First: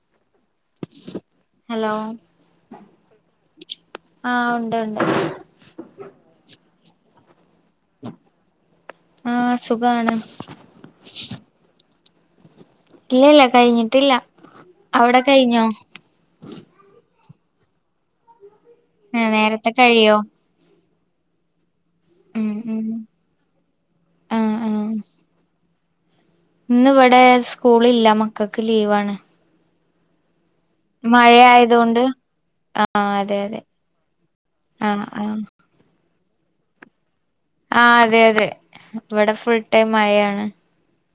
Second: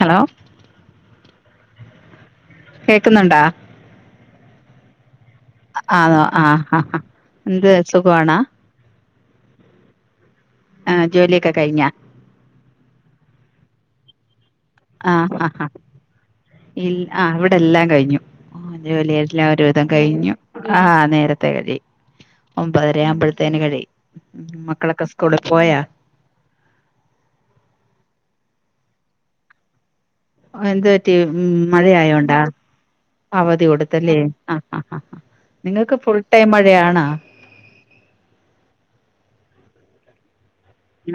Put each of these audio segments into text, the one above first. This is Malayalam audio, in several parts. ഹലോ ഹലോ കേക്കുന്നുണ്ടോ ആഹ് ഉണ്ട് ഉണ്ട് ആണോ ആഹ് ആഹ് എന്ത് സുഖവാണാ ആഹ് സുഖാണ് ആഹ് ജോലിയൊക്കെ കഴിഞ്ഞാ ഇല്ല ഇല്ല കഴിഞ്ഞിട്ടില്ല അവിടെ ആഹ് കഴിഞ്ഞോ ആഹ് ഇ ആഹ് ഇവിടെ എല്ലാം കഴിഞ്ഞു ആഹ് ഏഹ് ജോലിയെല്ലാം ഒരു നേരത്തെ വിധം കഴിയോ കഴിഞ്ഞു ആ നേരത്തേ കഴിയും ഉം ഉം ഒമ്പതര ആവ്പഴത്തേന് കഴിയും ആഹ് ആഹ് മക്കളൊക്കെ സ്കൂളിൽ പോയാ ഇന്ന് ഇവിടെ സ്കൂളില്ല മക്കൾക്ക് ലീവാണ് എന്ത് പറ്റി ഉം മഴയായതുകൊണ്ട് മഴയായോണ്ടാ ആഹ് അതെ അതെ അവധി കൊടുത്തല്ലേത്ത ആ ആഹ് ആഹ് നിങ്ങൾക്ക് ഫുൾ ടൈം മഴയാണോ ആഹ് അതെ അതെ ഇവിടെ ഫുൾ ടൈം മഴയാണ്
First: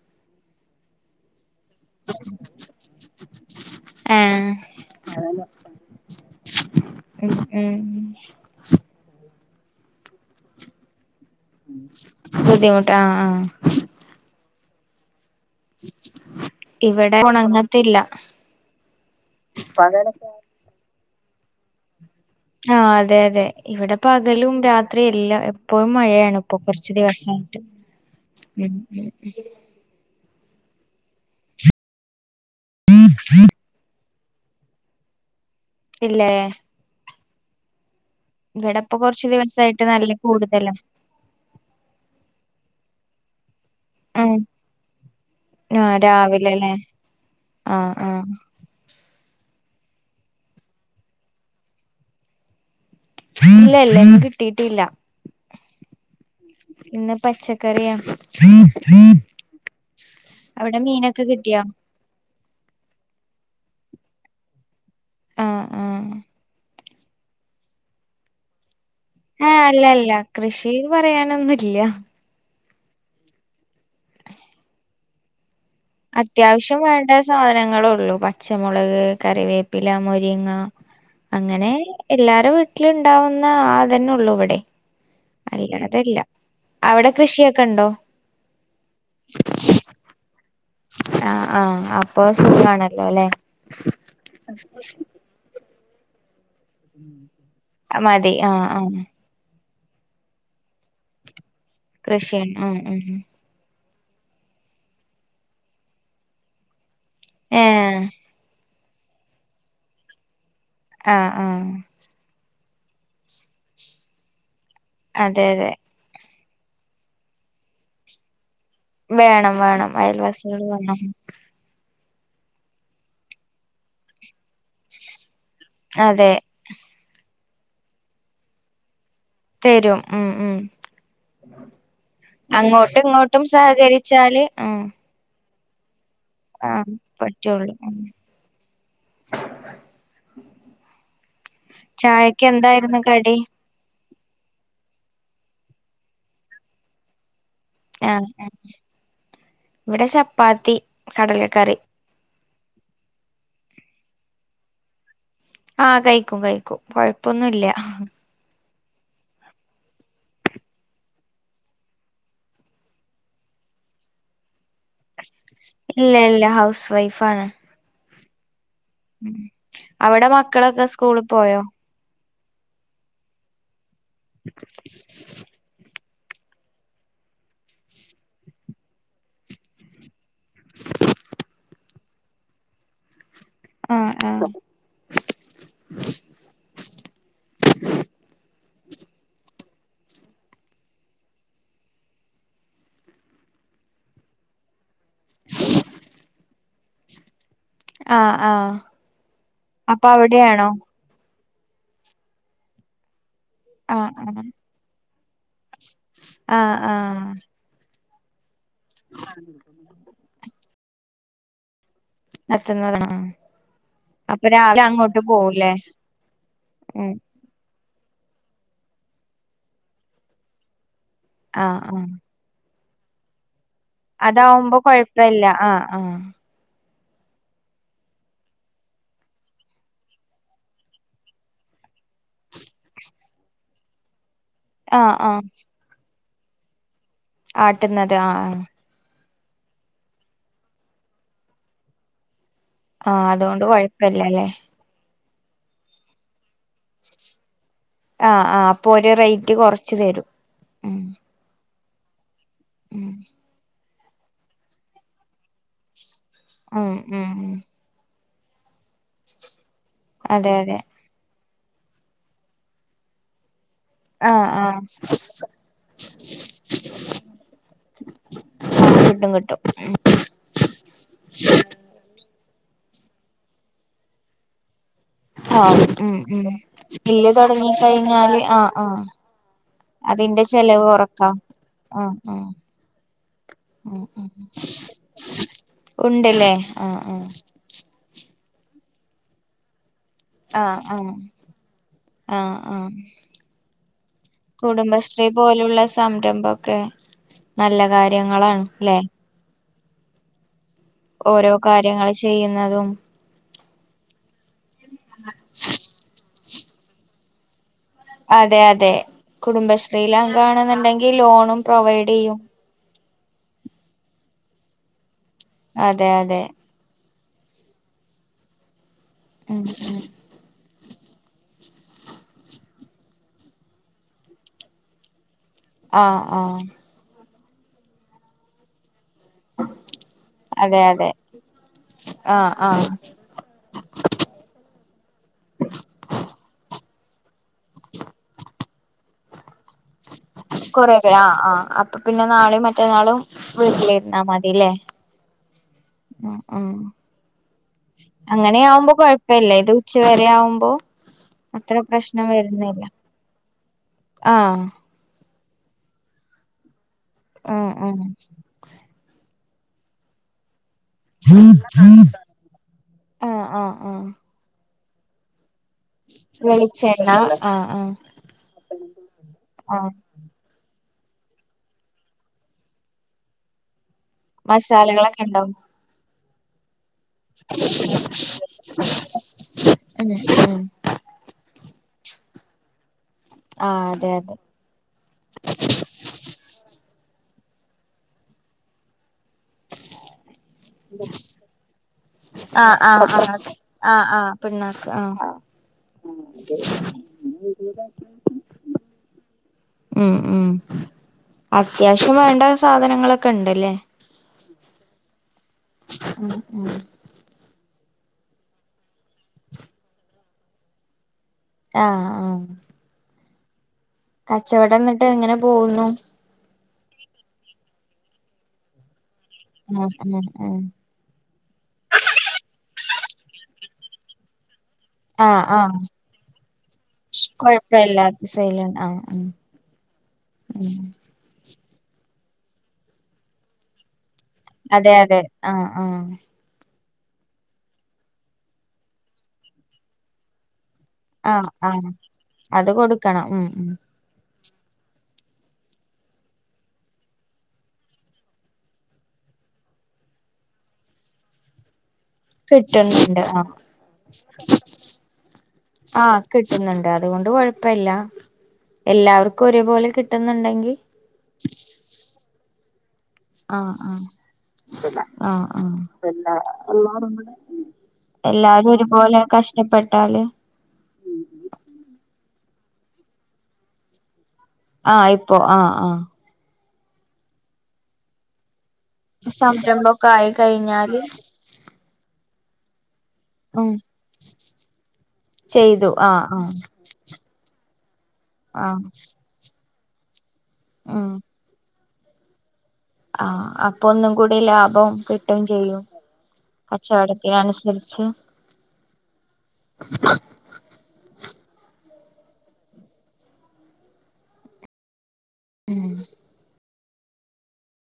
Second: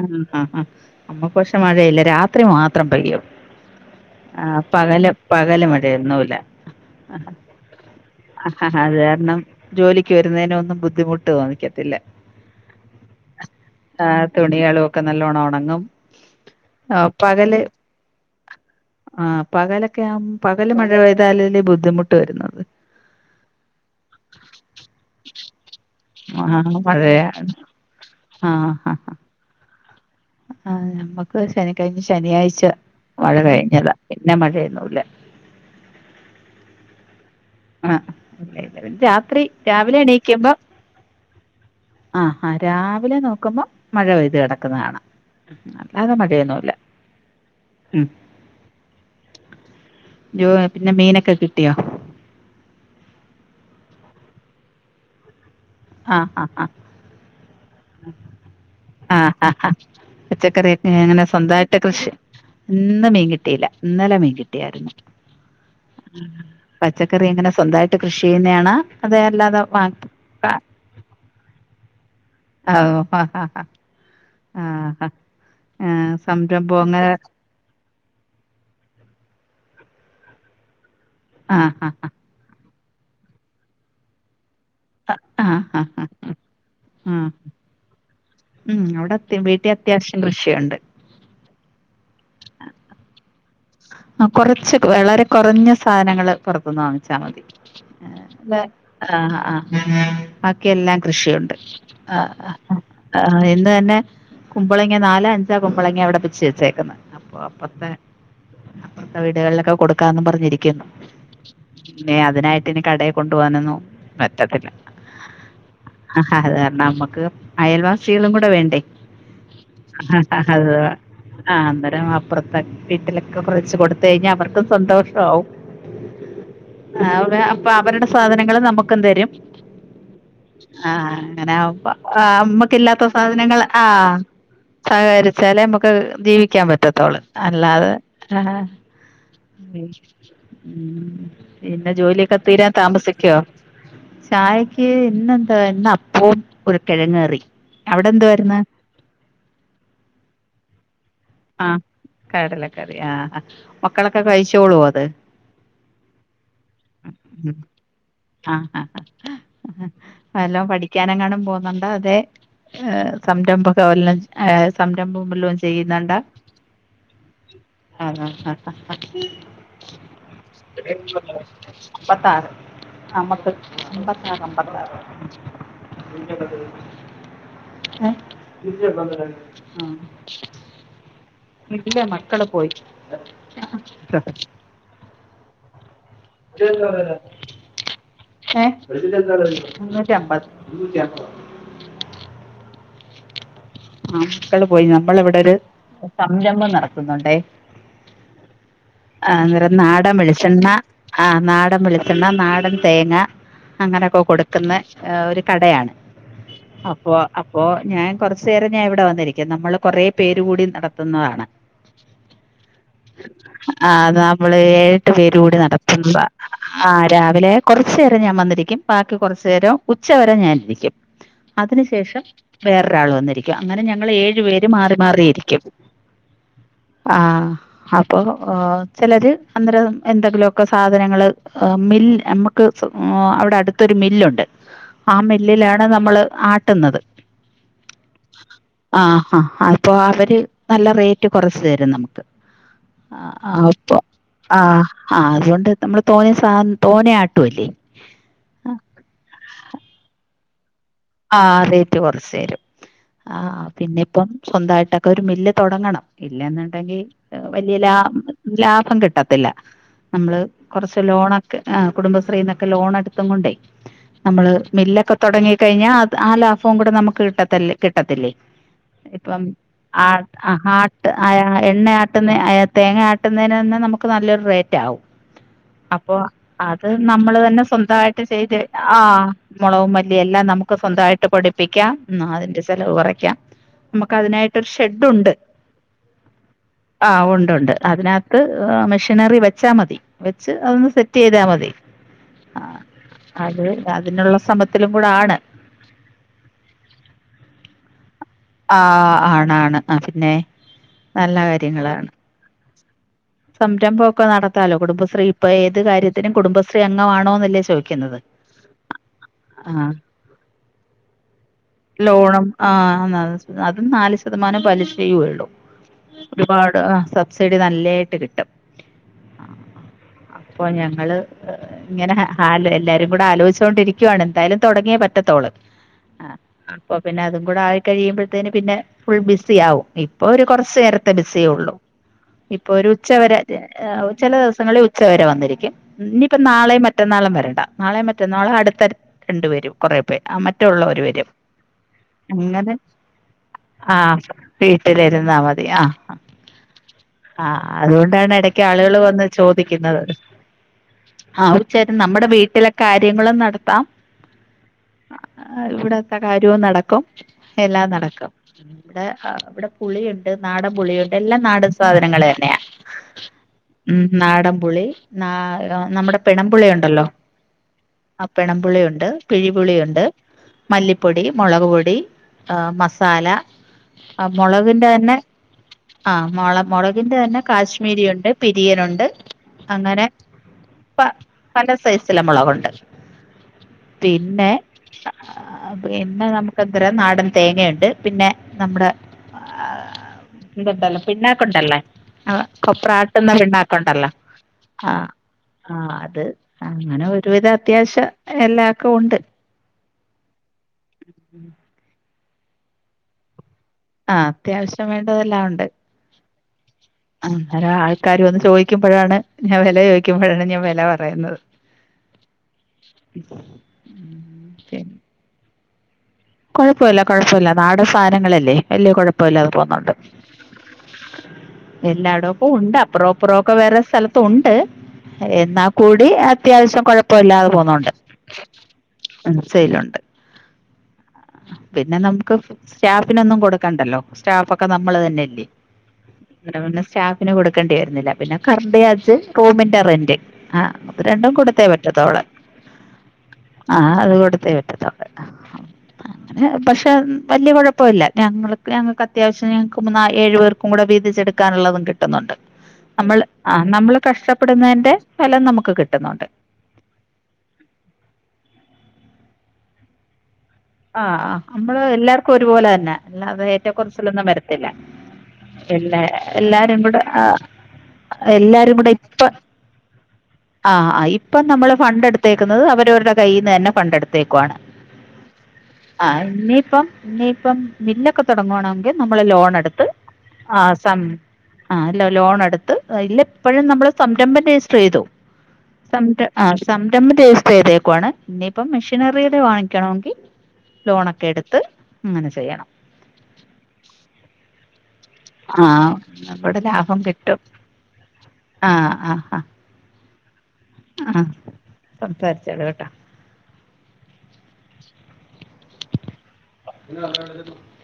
ആഹ് ആഹ് ആഹ് നമ്മുക്ക് പക്ഷെ മഴയില്ല രാത്രി മാത്രം പെയ്യും ആഹ് പകല് പകല് മഴയൊന്നൂല ഉം ഉം ആഹ് അത് കാരണം ജോലിക്ക് വരുന്നതിനൊന്നും ബുദ്ധിമുട്ട് തോന്നിക്കത്തില്ല ബുദ്ധിമുട്ട് ആഹ് ആഹ് ആഹ് തുണികളുംക്കെ നല്ലോണം ഒണങ്ങി ഇവിടെ പകല് ഉണങ്ങത്തില്ല ആ പകലൊക്കെ ആവുമ്പ പകല് മഴ പ്താലെ ബുദ്ധിമുട്ട് വരുന്നുന്നത്ണ്ട് ആഹ് അതെ അതെ ഇവിടെ പകലും രാത്രിയും എല്ലാം പ്പളും മഴയാണ് ആ ഇപ്പൊ കുറച്ച് മഴയാ ദിവസമായിട്ട് ആഹ് നമ്മുക്ക് ശനി കഴിഞ്ഞ് ശനിയാഴ്ച മഴ കഴിഞ്ഞതാ പിന്നെ മഴയൊന്നുല്ല ഇല്ലേ ആഹ് ഇവിടെപ്പൊ കൊറച്ച് രാത്രി ദിവസായിട്ട് രാവിലെ നല്ല എണീക്കുമ്പോ കൂടുതലാ ആഹ് ആഹ് രാവിലെ നോക്കുമ്പോ മഴ ഉം പെയ്ത് കിടക്കുന്നത് കാണ ആഹ് അല്ലാതെ മഴയൊന്നുല്ല രാവിലെല്ലേ ആഹ് ഉം ആഹ് ജോഹാ പിന്നെ മീനൊക്കെ കിട്ട് യോ ഇല്ല ഇല്ല ന്ന് കിട്ടിട്ടില്ല ആഹ് ആഹ് ആഹ് ഇന്ന് പച്ചക്കറിയാ ആ ആ അവിടെ പച്ചക്കറിയൊക്കെ അങ്ങനെ മീനൊക്കെ കിട്ട് യോ സ്വന്തമായിട്ട് കൃഷി ഇന്ന് മീൻകിട്ടില്ല ഇന്നലെ മീൻകിട്ടിയാരുന്നു ആഹ് ആഹ് പച്ചക്കറി എങ്ങനെ സ്വന്തായിട്ട് കൃഷി ചെയ്യുന്നെ ആണോ ആഹ് അല്ല അല്ല കൃഷിന്ന് പറയാനൊന്നുല്ല ഓഹ് ആഹ് ആഹ് ആഹ് ആഹ് അത്യാവശ്യം സംരംഭം അങ്ങനെ വേണ്ട സാധനങ്ങള്ളൊള്ളൂ പച്ച പച്ചമുളക് കറിവേപ്പില മുരിങ്ങ അങ്ങനെ ആഹ് എല്ലാരെ വീട്ടിലും വീട്ടിലും ഉണ്ടാവുന്ന ആതന്നെ ഉള്ളൂ ഇവിടേം ആഹ് ആഹ് അല്ലാതല്ല അവിടെ ആഹ് കൃഷിയൊക്കെണ്ടോ ഉം അവിടെ അതി വീട്ടി അത്യാവശ്യം കൃഷിയുണ്ട് ആഹ് ആഹ് അപ്പൊ സുഖാണല്ലോല്ലെ ആഹ് കൊറച്ച് വളരെ കൊറഞ്ഞ സാനങ്ങള് പുറത്തന്ന് വാങ്ങിച്ചാൽ മതി മതി അല്ല ആഹ് ആഹ് ആഹ് ബാക്കിയെല്ലാം കൃഷിയുണ്ട് ആഹ് കൃഷിയാണ് ഉം ഉം ആഹ് ഇന്ന് തന്നെ കുമ്പളങ്ങ നാലോ അഞ്ചോ കുമ്പളങ്ങ വിടെ പിച്ചി വെച്ചേക്കുന്ന് അപ്പൊ അപ്പറത്തെ ഏഹ് വീടുകളിലൊക്കെ കൊടുക്കാന്നും പറഞ്ഞിരിക്ക ആഹ് ആഹ് പിന്നെ അതിനായിട്ട് ഇനി കടയി കൊണ്ടു പോകാനൊന്നും പറ്റത്തില്ല അതെ അതെ ആഹ് അത് കാരണം നമ്മുക്ക് അയൽവാസികളും കൂടെ വേണ്ടേ വേണം വേണം അയൽവാസികളും വേണം ആഹ് അന്നരം അപ്പുറത്ത് വീട്ടിലൊക്കെ കുറച്ച് കൊടുത്ത് കഴിഞ്ഞാ അവർക്കും സന്തോഷാവും അതെ ആഹ് അപ്പൊ അവരുടെ സാധനങ്ങള് നമുക്കും തരും തരും ഉം ഉം ആഹ് അങ്ങനെ അപ്പ അങ്ങോട്ടും നമ്മക്കില്ലാത്ത ഇങ്ങോട്ടും സാധനങ്ങള് ആഹ് സഹകരിച്ചാല് ആഹ് സഹകരിച്ചാലേ നമുക്ക് ജീവിക്കാൻ ആഹ് പറ്റത്തോള്ളൂ പറ്റുള്ളൂ അല്ലാതെ ഉം ഉം പിന്നെ ജോലിയൊക്കെ ചായക്ക് തീരാൻ എന്തായിരുന്നു താമസിക്കോ കടി ചായക്ക് ഇന്നെന്താ ഇന്ന് അപ്പവും ഒരു കിഴങ്ങ് കറി അവിടെ ആഹ് എന്തുവായിരുന്നു ങ്ങനെ ഇവിടെ ചപ്പാത്തി കടലകറി ആഹ് കടലക്കറി ആഹ് ആഹ് മക്കളൊക്കെ കഴിച്ചോളോ അത് ആഹ് കഴിക്കും കഴിക്കും കൊഴപ്പൊന്നൂല്ല ആഹ് ആഹ് വല്ലോം പഠിക്കാന് എങ്ങാനും പോവുന്നുണ്ടോ അതേ സംരംഭൊക്കെ വല്ലോം ആഹ് സംരംഭോം വല്ലോം ച്ചെ ഇല്ല ഇ ല്ല ഹൗസ് വൈഫ് ആണ് ആഹ് ആഹ് ആഹ് അവിടെ മക്കളൊക്കെ സ്കൂൾ പോയോ അമ്പത്താറ് അമ്മക്ക് അമ്പത്താറ് അമ്പത്താറ് ഏഹ് ആഹ് ഇല്ല മക്കള് പോയി [unintelligible] ആഹ് ആഹ് എന്താ പറയുന്നേ ഏഹ് മുന്നൂറ്റി അമ്പത് ആഹ് മക്കള് പോയി നമ്മളിവിടെ ഒരു സംരംഭം നടക്കുന്നുണ്ടേ ആഹ് ആഹ് ആഹ് അന്നേരം അപ്പൊ നാടൻ വെളിച്ചെണ്ണ അവിടെയാണോ ആഹ് നാടൻ വെളിച്ചെണ്ണ നാടൻ തേങ്ങ ആഹ് അങ്ങനൊക്കെ ആഹ് കൊടുക്കുന്നെ ഏഹ് ഒരു കടയാണ് ആഹ് അപ്പോ ആഹ് അപ്പോ ഞാൻ കൊറ ച്ചേരം ഞാ ഇവിടെ വന്നിരിക്കും നമ്മള് കൊറേ പേര് കൂടി നടത്തുന്നതാണ് നത്തുന്നതാണോ ആഹ് ആഹ് അത് അപ്പൊ നമ്മള് രാവിലെ ഏഴട്ട് അങ്ങോട്ട് പേര് കൂടി പോവുല്ലേ നടത്തുന്നതാ ആഹ് ഉം രാവിലെ കുറച്ചു നേരം ഞാൻ വന്നിരിക്കും ബാക്കി കുറച്ചു നേരം ഉച്ചവരെ ഞാനിരിക്കും ആഹ് അതിനു ആഹ് ശേഷം വേറൊരാള് വന്നിരിക്കും അങ്ങനെ ഞങ്ങൾ ഏഴു പേര് അതാവുമ്പോ മാറി കൊഴപ്പല്ല മാറിയിരിക്കും ആഹ് ആഹ് ആഹ് അപ്പൊ ഏഹ് ചെലര് അന്നേരം എന്തെങ്കിലുഒക്കെ സാധനങ്ങള് അഹ് മില്ല് നമുക്ക് അവിടെ അടുത്തൊരു മില്ലുണ്ട് ആഹ് ആ ആഹ് മില്ലിലാണ് നമ്മള് ആട്ട്ന്നത് ആട്ടുന്നത് ആഹ് ആഹ് ആഹ് ആഹ് അപ്പൊ അവര് നല്ല റേറ്റ് കുറച്ച് തരും നമുക്ക് ആഹ് ആഹ്ആഹ് അതുകൊണ്ട് അപ്പൊ കൊഴപ്പല്ലല്ലേ ആഹ് ആഹ് അതുകൊണ്ട് നമ്മള് തോനെ സാധനം തോനെ ആട്ടു അല്ലേ ആഹ് ആഹ് അപ്പൊ ഓര് റേറ്റ് കുറച്ച് തരും ഉം ആഹ് റേറ്റ് കൊറച്ച് തരും ഉം ആഹ് പിന്നിപ്പം സ്വന്തായിട്ടൊക്കെ ഒരു മില്ല് തൊടങ്ങണം ഉം ഇല്ലെന്നുണ്ടെങ്കി ഉം ഉം വലിയ ലാ ലാഭം കിട്ടത്തില്ല നമ്മള് അതെ അതെ കൊറച്ച് ട്ട് ലോണൊക്കെ ആഹ് കുടുംബശ്രീന്നൊക്കെ ലോൺ എടുത്തും കൊണ്ടേ ആഹ് നമ്മള് ആഹ് മില്ലൊക്കെ തൊടങ്ങി ഞ്ഞാ അത് ആ ലാഫവും കൂടെ നമുക്ക് കിട്ടത്തല്ലേ കിട്ടത്തില്ലേ ആഹ് കിട്ടും ഇപ്പം കിട്ടും ഉം ആ ആട്ട് ആഹ് ആട്ട് ആഹ് എണ്ണയാട്ടുന്ന തേങ്ങ ആട്ടുന്നതിന് തന്നെ നമുക്ക് നല്ലൊരു റേറ്റ് ആവും ആവും അപ്പൊ ഉം ഉം അത് മില്ല് നമ്മള് തന്നെ തൊടങ്ങി സ്വന്തായിട്ട് കഴിഞ്ഞാല് ചെയ്ത് ആഹ് മുളകും മല്ലി അതിന്റെ എല്ലാം നമുക്ക് ചെലവ് സ്വന്തായിട്ട് കൊറക്കാം പൊടിപ്പിക്കാം ആഹ് ന്നാ ആഹ് അതിന്റെ ചെലവ് കുറയ്ക്കാം നമുക്ക് അതിനായിട്ടൊരു ഷെഡ് ഉണ്ട് ഉണ്ട് ല്ലേ ആഹ് ആഹ് ഉണ്ടുണ്ട് അതിനകത്ത് മിഷീനറി വെച്ചാ മതി വെച്ച് ആഹ് അതൊന്ന് ആഹ് സെറ്റ് ചെയ്താൽ മതി ആഹ് അത് അതിനുള്ള സമത്തിലും കൂടെ ആ റ്റേ പോലുള്ള സംരംഭംഒക്കെ നല്ല കാര്യങ്ങളാണ് ല്ലെ ആഹ് ആണാണ് ആഹ് പിന്നേ ഓരോ കാര്യങ്ങള് ചെയ്യുന്നതും സംരംഭം ഒക്കെ നടത്താലോ കുടുംബശ്രീ ഇപ്പോ ഏത് കാര്യത്തിനും കുടുംബശ്രീ അംഗം ആണോ എന്നല്ലേ ചോയി അതെ അതെ കുടുംബശ്രീലെ അംഗം ആണെന്നുണ്ടെങ്കി ലോണും പ്രൊവൈഡെയ്യും ആഹ് അതും നാല് ശതമാനം പലിശയേ ഒള്ളു അതെ അതെ ഒരുപാ ട് അഹ് സബ്സിഡി നല്ലയായിട്ട് കിട്ടും.. ഉം ഉം.. അപ്പൊ ഞങ്ങള്.. ഇങ്ങനെ ഹ എല്ലാരും കൂടെ ആലോയ് ച്ചോണ്ടിരിക്കുവയാണ് എന്തായാലും തുടങ്ങിയേ പറ്റത്തൊള് ആഹ് ആഹ്. അപ്പൊ പിന്നെ അതും കൂടെ ആയി കഴിയുമ്പോഴത്തേന് പിന്നെ ഫുൾ ബിസി ആവും ഇപ്പൊ ഒരു കുറച്ചു അതെ അതെ നേരത്തെ ബിസിയേ ഉള്ളൂ.. ആഹ് ഇപ്പൊ ആഹ് ഒരു ഉച്ചവരെ ചെല ദിവസങ്ങളിൽ ഉച്ചവരെ വന്നിരിക്കും.. ഇനിയിപ്പം നാളെ മറ്റന്നാളും വരണ്ട നാളെ മറ്റന്നാളും അടുത്ത രണ്ട വരും.. കുറെ പേര് ആ കൊറേ മറ്റുള്ളവര് പേര് വരും ആഹ് ആഹ് അപ്പൊ പിന്നെ നാളെയും അങ്ങനെ മറ്റന്നാളും ആ.. വീട്ടിലിരുന്നാ വീട്ടിലിരുന്നാ മതി ആഹ് അഹ്.. ആഹ് ആഹ് അതുകൊണ്ടാണ് ഇടക്ക് ആളുകൾ വന്ന് കൊഴപ്പല്ല ഇത് ചോദിക്കുന്നത്.. ഉച്ചവരെ ആവുമ്പോ ആ ഒരു അത്ര ചേട്ടൻ പ്രശ്നം നമ്മുടെ വീട്ടിലെ വരുന്നില്ല കാര്യങ്ങളും നടത്താം.. ആഹ് ഇവിടത്തെ കാര്യവും നടക്കും ആഹ് എല്ലാം ആഹ് നടക്കും.. ഇവിടെ ഇവിടെ പുളിയുണ്ട് നാടൻ പുളിയുണ്ട് എല്ലാം നാട.. സാധനങ്ങൾ തന്നെയാ ആഹ് ആഹ് ആഹ് ഉം നാടൻപുളി.. ന നമ്മുടെ പിണപുളി യുണ്ടല്ലോ.. ആഹ് ആഹ് ആ പെണപുളിയുണ്ട് പിഴിപുളിയുണ്ട്.. മല്ലിപ്പൊടി മുളക് പൊടി മസാല.. ആഹ് മുളകിന്റെ തന്നെ മസാലകളൊക്കെ ഉണ്ടാവും ആഹ് മുള മുളകിന്റെ തന്നെ കാശ്മീരി ഉണ്ട് പിരി.. ദിയനുണ്ട് അങ്ങനെ ഉം ഉം പ പല സൈസില മുളകുണ്ട്.. ആഹ് അതെ അതെ പിന്നെ.. പിന്നെ നമുക്ക് എന്തര നാടൻ തേങ്ങയു ണ്ട് പിന്നെ നമ്മുടെ.. ആ ഇതുണ്ടല്ലോ പിണ്ണാക്ക് ഉണ്ടല്ലേ.. ആ ആഹ് ആഹ് കൊപ്രാആട്ട്ന്നല് ആഹ് ആഹ് ണ്ടാക്ക്ണ്ടല്ലോ.. ആഹ് പിണ്ണാക്ക് ആഹ് ആ അത് അങ്ങനെ ഒരുവിധ അത്യാവശ്യം എല്ലാക്കെ ഉണ്ട്.. ഉം ഉം അത്യാവശ്യം വേണ്ട സാധനങ്ങളൊക്കെ ണ്ട്ല്ലേ.. ആഹ് അത്യാവശ്യം വേണ്ടതെല്ലാം ഉണ്ട്.. ഉം ഉം.. ഒരെ ആൾക്കാര് വന്ന് ചോദിക്കുമ്പോഴാണ് ഞാൻ വില ചോദിക്കുമ്പോഴാണ് ഞാൻ വില പറയുന്നത്.. ആഹ് ആ. കച്ചവടം ന്നിട്ട് എങ്ങനെ പോകുന്നു.. കെഴപ്പില്ല കൊഴപ്പില്ല നാടൻ സാധനങ്ങളല്ലേ വലിയ കുഴപ്പില്ലതെ ഉം പോന്നുണ്ട്.. ഉം ഉം എല്ലായിടം പ്പം ഉണ്ട് അപ്പറോ ഇപ്പുറോ ഒക്കെ വേറെ സ്ഥലതും ഉണ്ട്.. ആഹ് എന്നാൽ ആഹ് കൂടി അത്യാവശ്യം കൊഴപ്പ ഇല്ലാതെ പോുന്നുണ്ട് കൊഴപ്പല്ലാത്ത സെയിലാണ് ആഹ് ഉം സെയിലുണ്ട്.. ഉം.. പിന്നെ നമുക്ക് സ്റ്റാഫിനൊന്നും കൊടുക്കണ്ടല്ലോ സ്റ്റാഫ് ഒക്കെ അതെ നമ്മള് അതെ തന്നെല്ലേ.. ആഹ് ആഹ് അ പിന്നെ സ്റ്റാഫിന് കൊടുക്കേണ്ടി വരുന്നില്ല പിന്നെ കർൻഡ് ചാർജ് റൂമിന്റെ റെന്റ്.. ആഹ് അത് രണ്ടും ആഹ് കൊടുത്തേ ആഹ് പറ്റത്തോള്ളെ ഇവിടെ അത് കൊടുക്കണം ഉം ഉം ആഹ് അത് കൊടുത്തേ പറ്റത്തോ.. പക്ഷെ വലിയ കുഴപ്പമില്ല ഞങ്ങൾക്ക് ഞങ്ങൾക്ക് അത്യാവശ്യം ഞങ്ങൾക്ക് മൂന്നാ ഏഴു പേർക്ക്.. കൂടെ വിതിച്ചെടുക്കാനുള്ളത് കി.. കിട്ടുന്നുണ്ട് നമ്മൾ കിട്ടുന്നുണ്ട് ആഹ് ആ നമ്മൾ കഷ്ടപ്പെടുന്നതിന്റെ ഫലം നമുക്ക് ആഹ് കിട്ടുന്നുണ്ട്.. കിട്ടുന്നുണ്ട് അതുകൊണ്ട് കൊഴപ്പല്ല എല്ലാവർക്കും ഒരെ പോലെ കിട്ടുന്നുണ്ടെങ്കിൽ.. ആഹ് ആ നമ്മള് എല്ലാർക്കും ഒരുപോലെ തന്നെ.. അല്ലതെ ഏറ്റ ആഹ് ആഹ് കുറചെലെന്നും വരത്തില്ല എല്ലാ എല്ലാരും കൂടെ ആ.. എല്ലാരും കൂടെ ഒരുപോലെ ഇപ്പ കഷ്ടപ്പെട്ടാല്.. ആ ആ ഇപ്പം നമ്മള് ഫണ്ട് എടുത്തേക്കുന്നത് അവരവരുടെ കയ്യിൽ നിന്ന് തന്നെ ഫണ്ട് എടുത്തേക്കുവാണ്.. ആഹ് ഇപ്പൊ ആഹ് ആഹ് ആ ഇനിയിപ്പം ഇനിയിപ്പം മില്ലൊക്കെ തുടങ്ങുവാണെങ്കിൽ നമ്മള് ലോണടുത്ത് സംരംഭൊക്കെ ആയി ആസം കഴിഞ്ഞാല് ആല്ല ലോണെടുത്ത് ഇല്ല അപ്പോഴും ഉം നമ്മള് സംരംഭം രജിസ്റ്റർ ചെയ്തു. ചെയ്തു ആഹ് സംരം ആ ആഹ് സംരംഭം രജിസ്റ്റർ ചെയ്തേക്ക്വാണ്. പിന്നെ ഇപ്പം ആഹ് മെഷീനറിയിത് വാങ്ങിക്കണോങ്കിൽ ഉം ലോണൊക്കെ എടുത്ത് ഇങ്ങനെ ചെയ്യണം. ആഹ് അപ്പൊ ഒന്നുകൂടി ലാഭം കിട്ട ട്ടും ആ ചെയ്യും. ഒന്നുകൂടെ ലാഭം കച്ചവടത്തി കിട്ടും അനുസരിച്ച് ആ ആഹ് സംസാരിച്ചോള കെട്ടോ [inaudible] ഉം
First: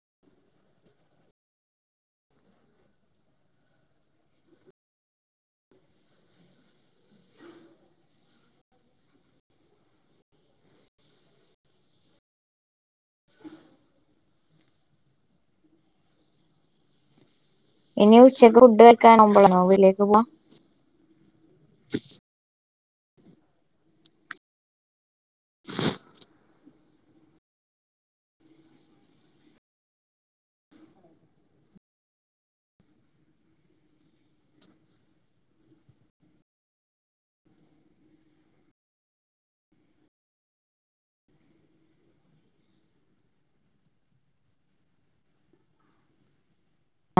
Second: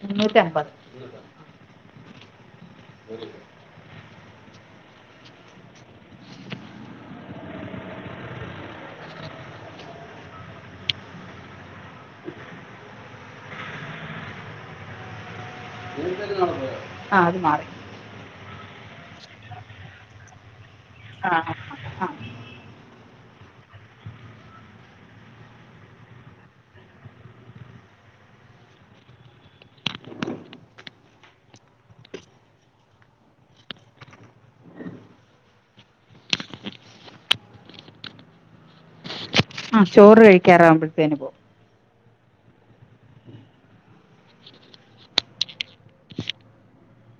മുന്നൂറ്റി അമ്പത് [inaudible] ആഹ് അത് മാറി ഇനി ഉച്ചയ്ക്ക് ഫുഡ്കൾക്കാണുമ്പളാണൊ വീട്ട്ലേക്ക് പോവ. ആഹ് [inaudible] ആ ചോറ് കഴിക്കാറാവുമ്പഴത്തേന്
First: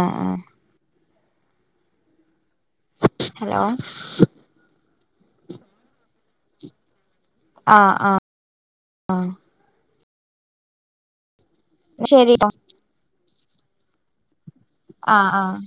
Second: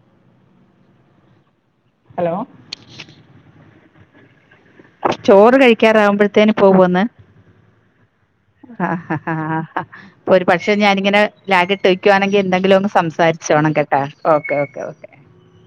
ആഹ് ആഹ് ഹലോ ഹലോ ചോറ് കഴിക്കാറാവുമ്പോഴത്തേന് ഇപ്പ പോന്ന്. ആഹ് ആഹ് ആ ആ അപ്പൊ ഒരു പക്ഷെ ഞാനിങ്ങനെ ലാഗിട്ട് വയ്ക്കുവാണെങ്കി ശരിട്ടോ എന്തെങ്കിലും ഒങ്ങ് സംസാരിക് ചോണക്കെട്ടാ ഓക്കെ ഓക്കെ ഓക്കെ ആ ആഹ്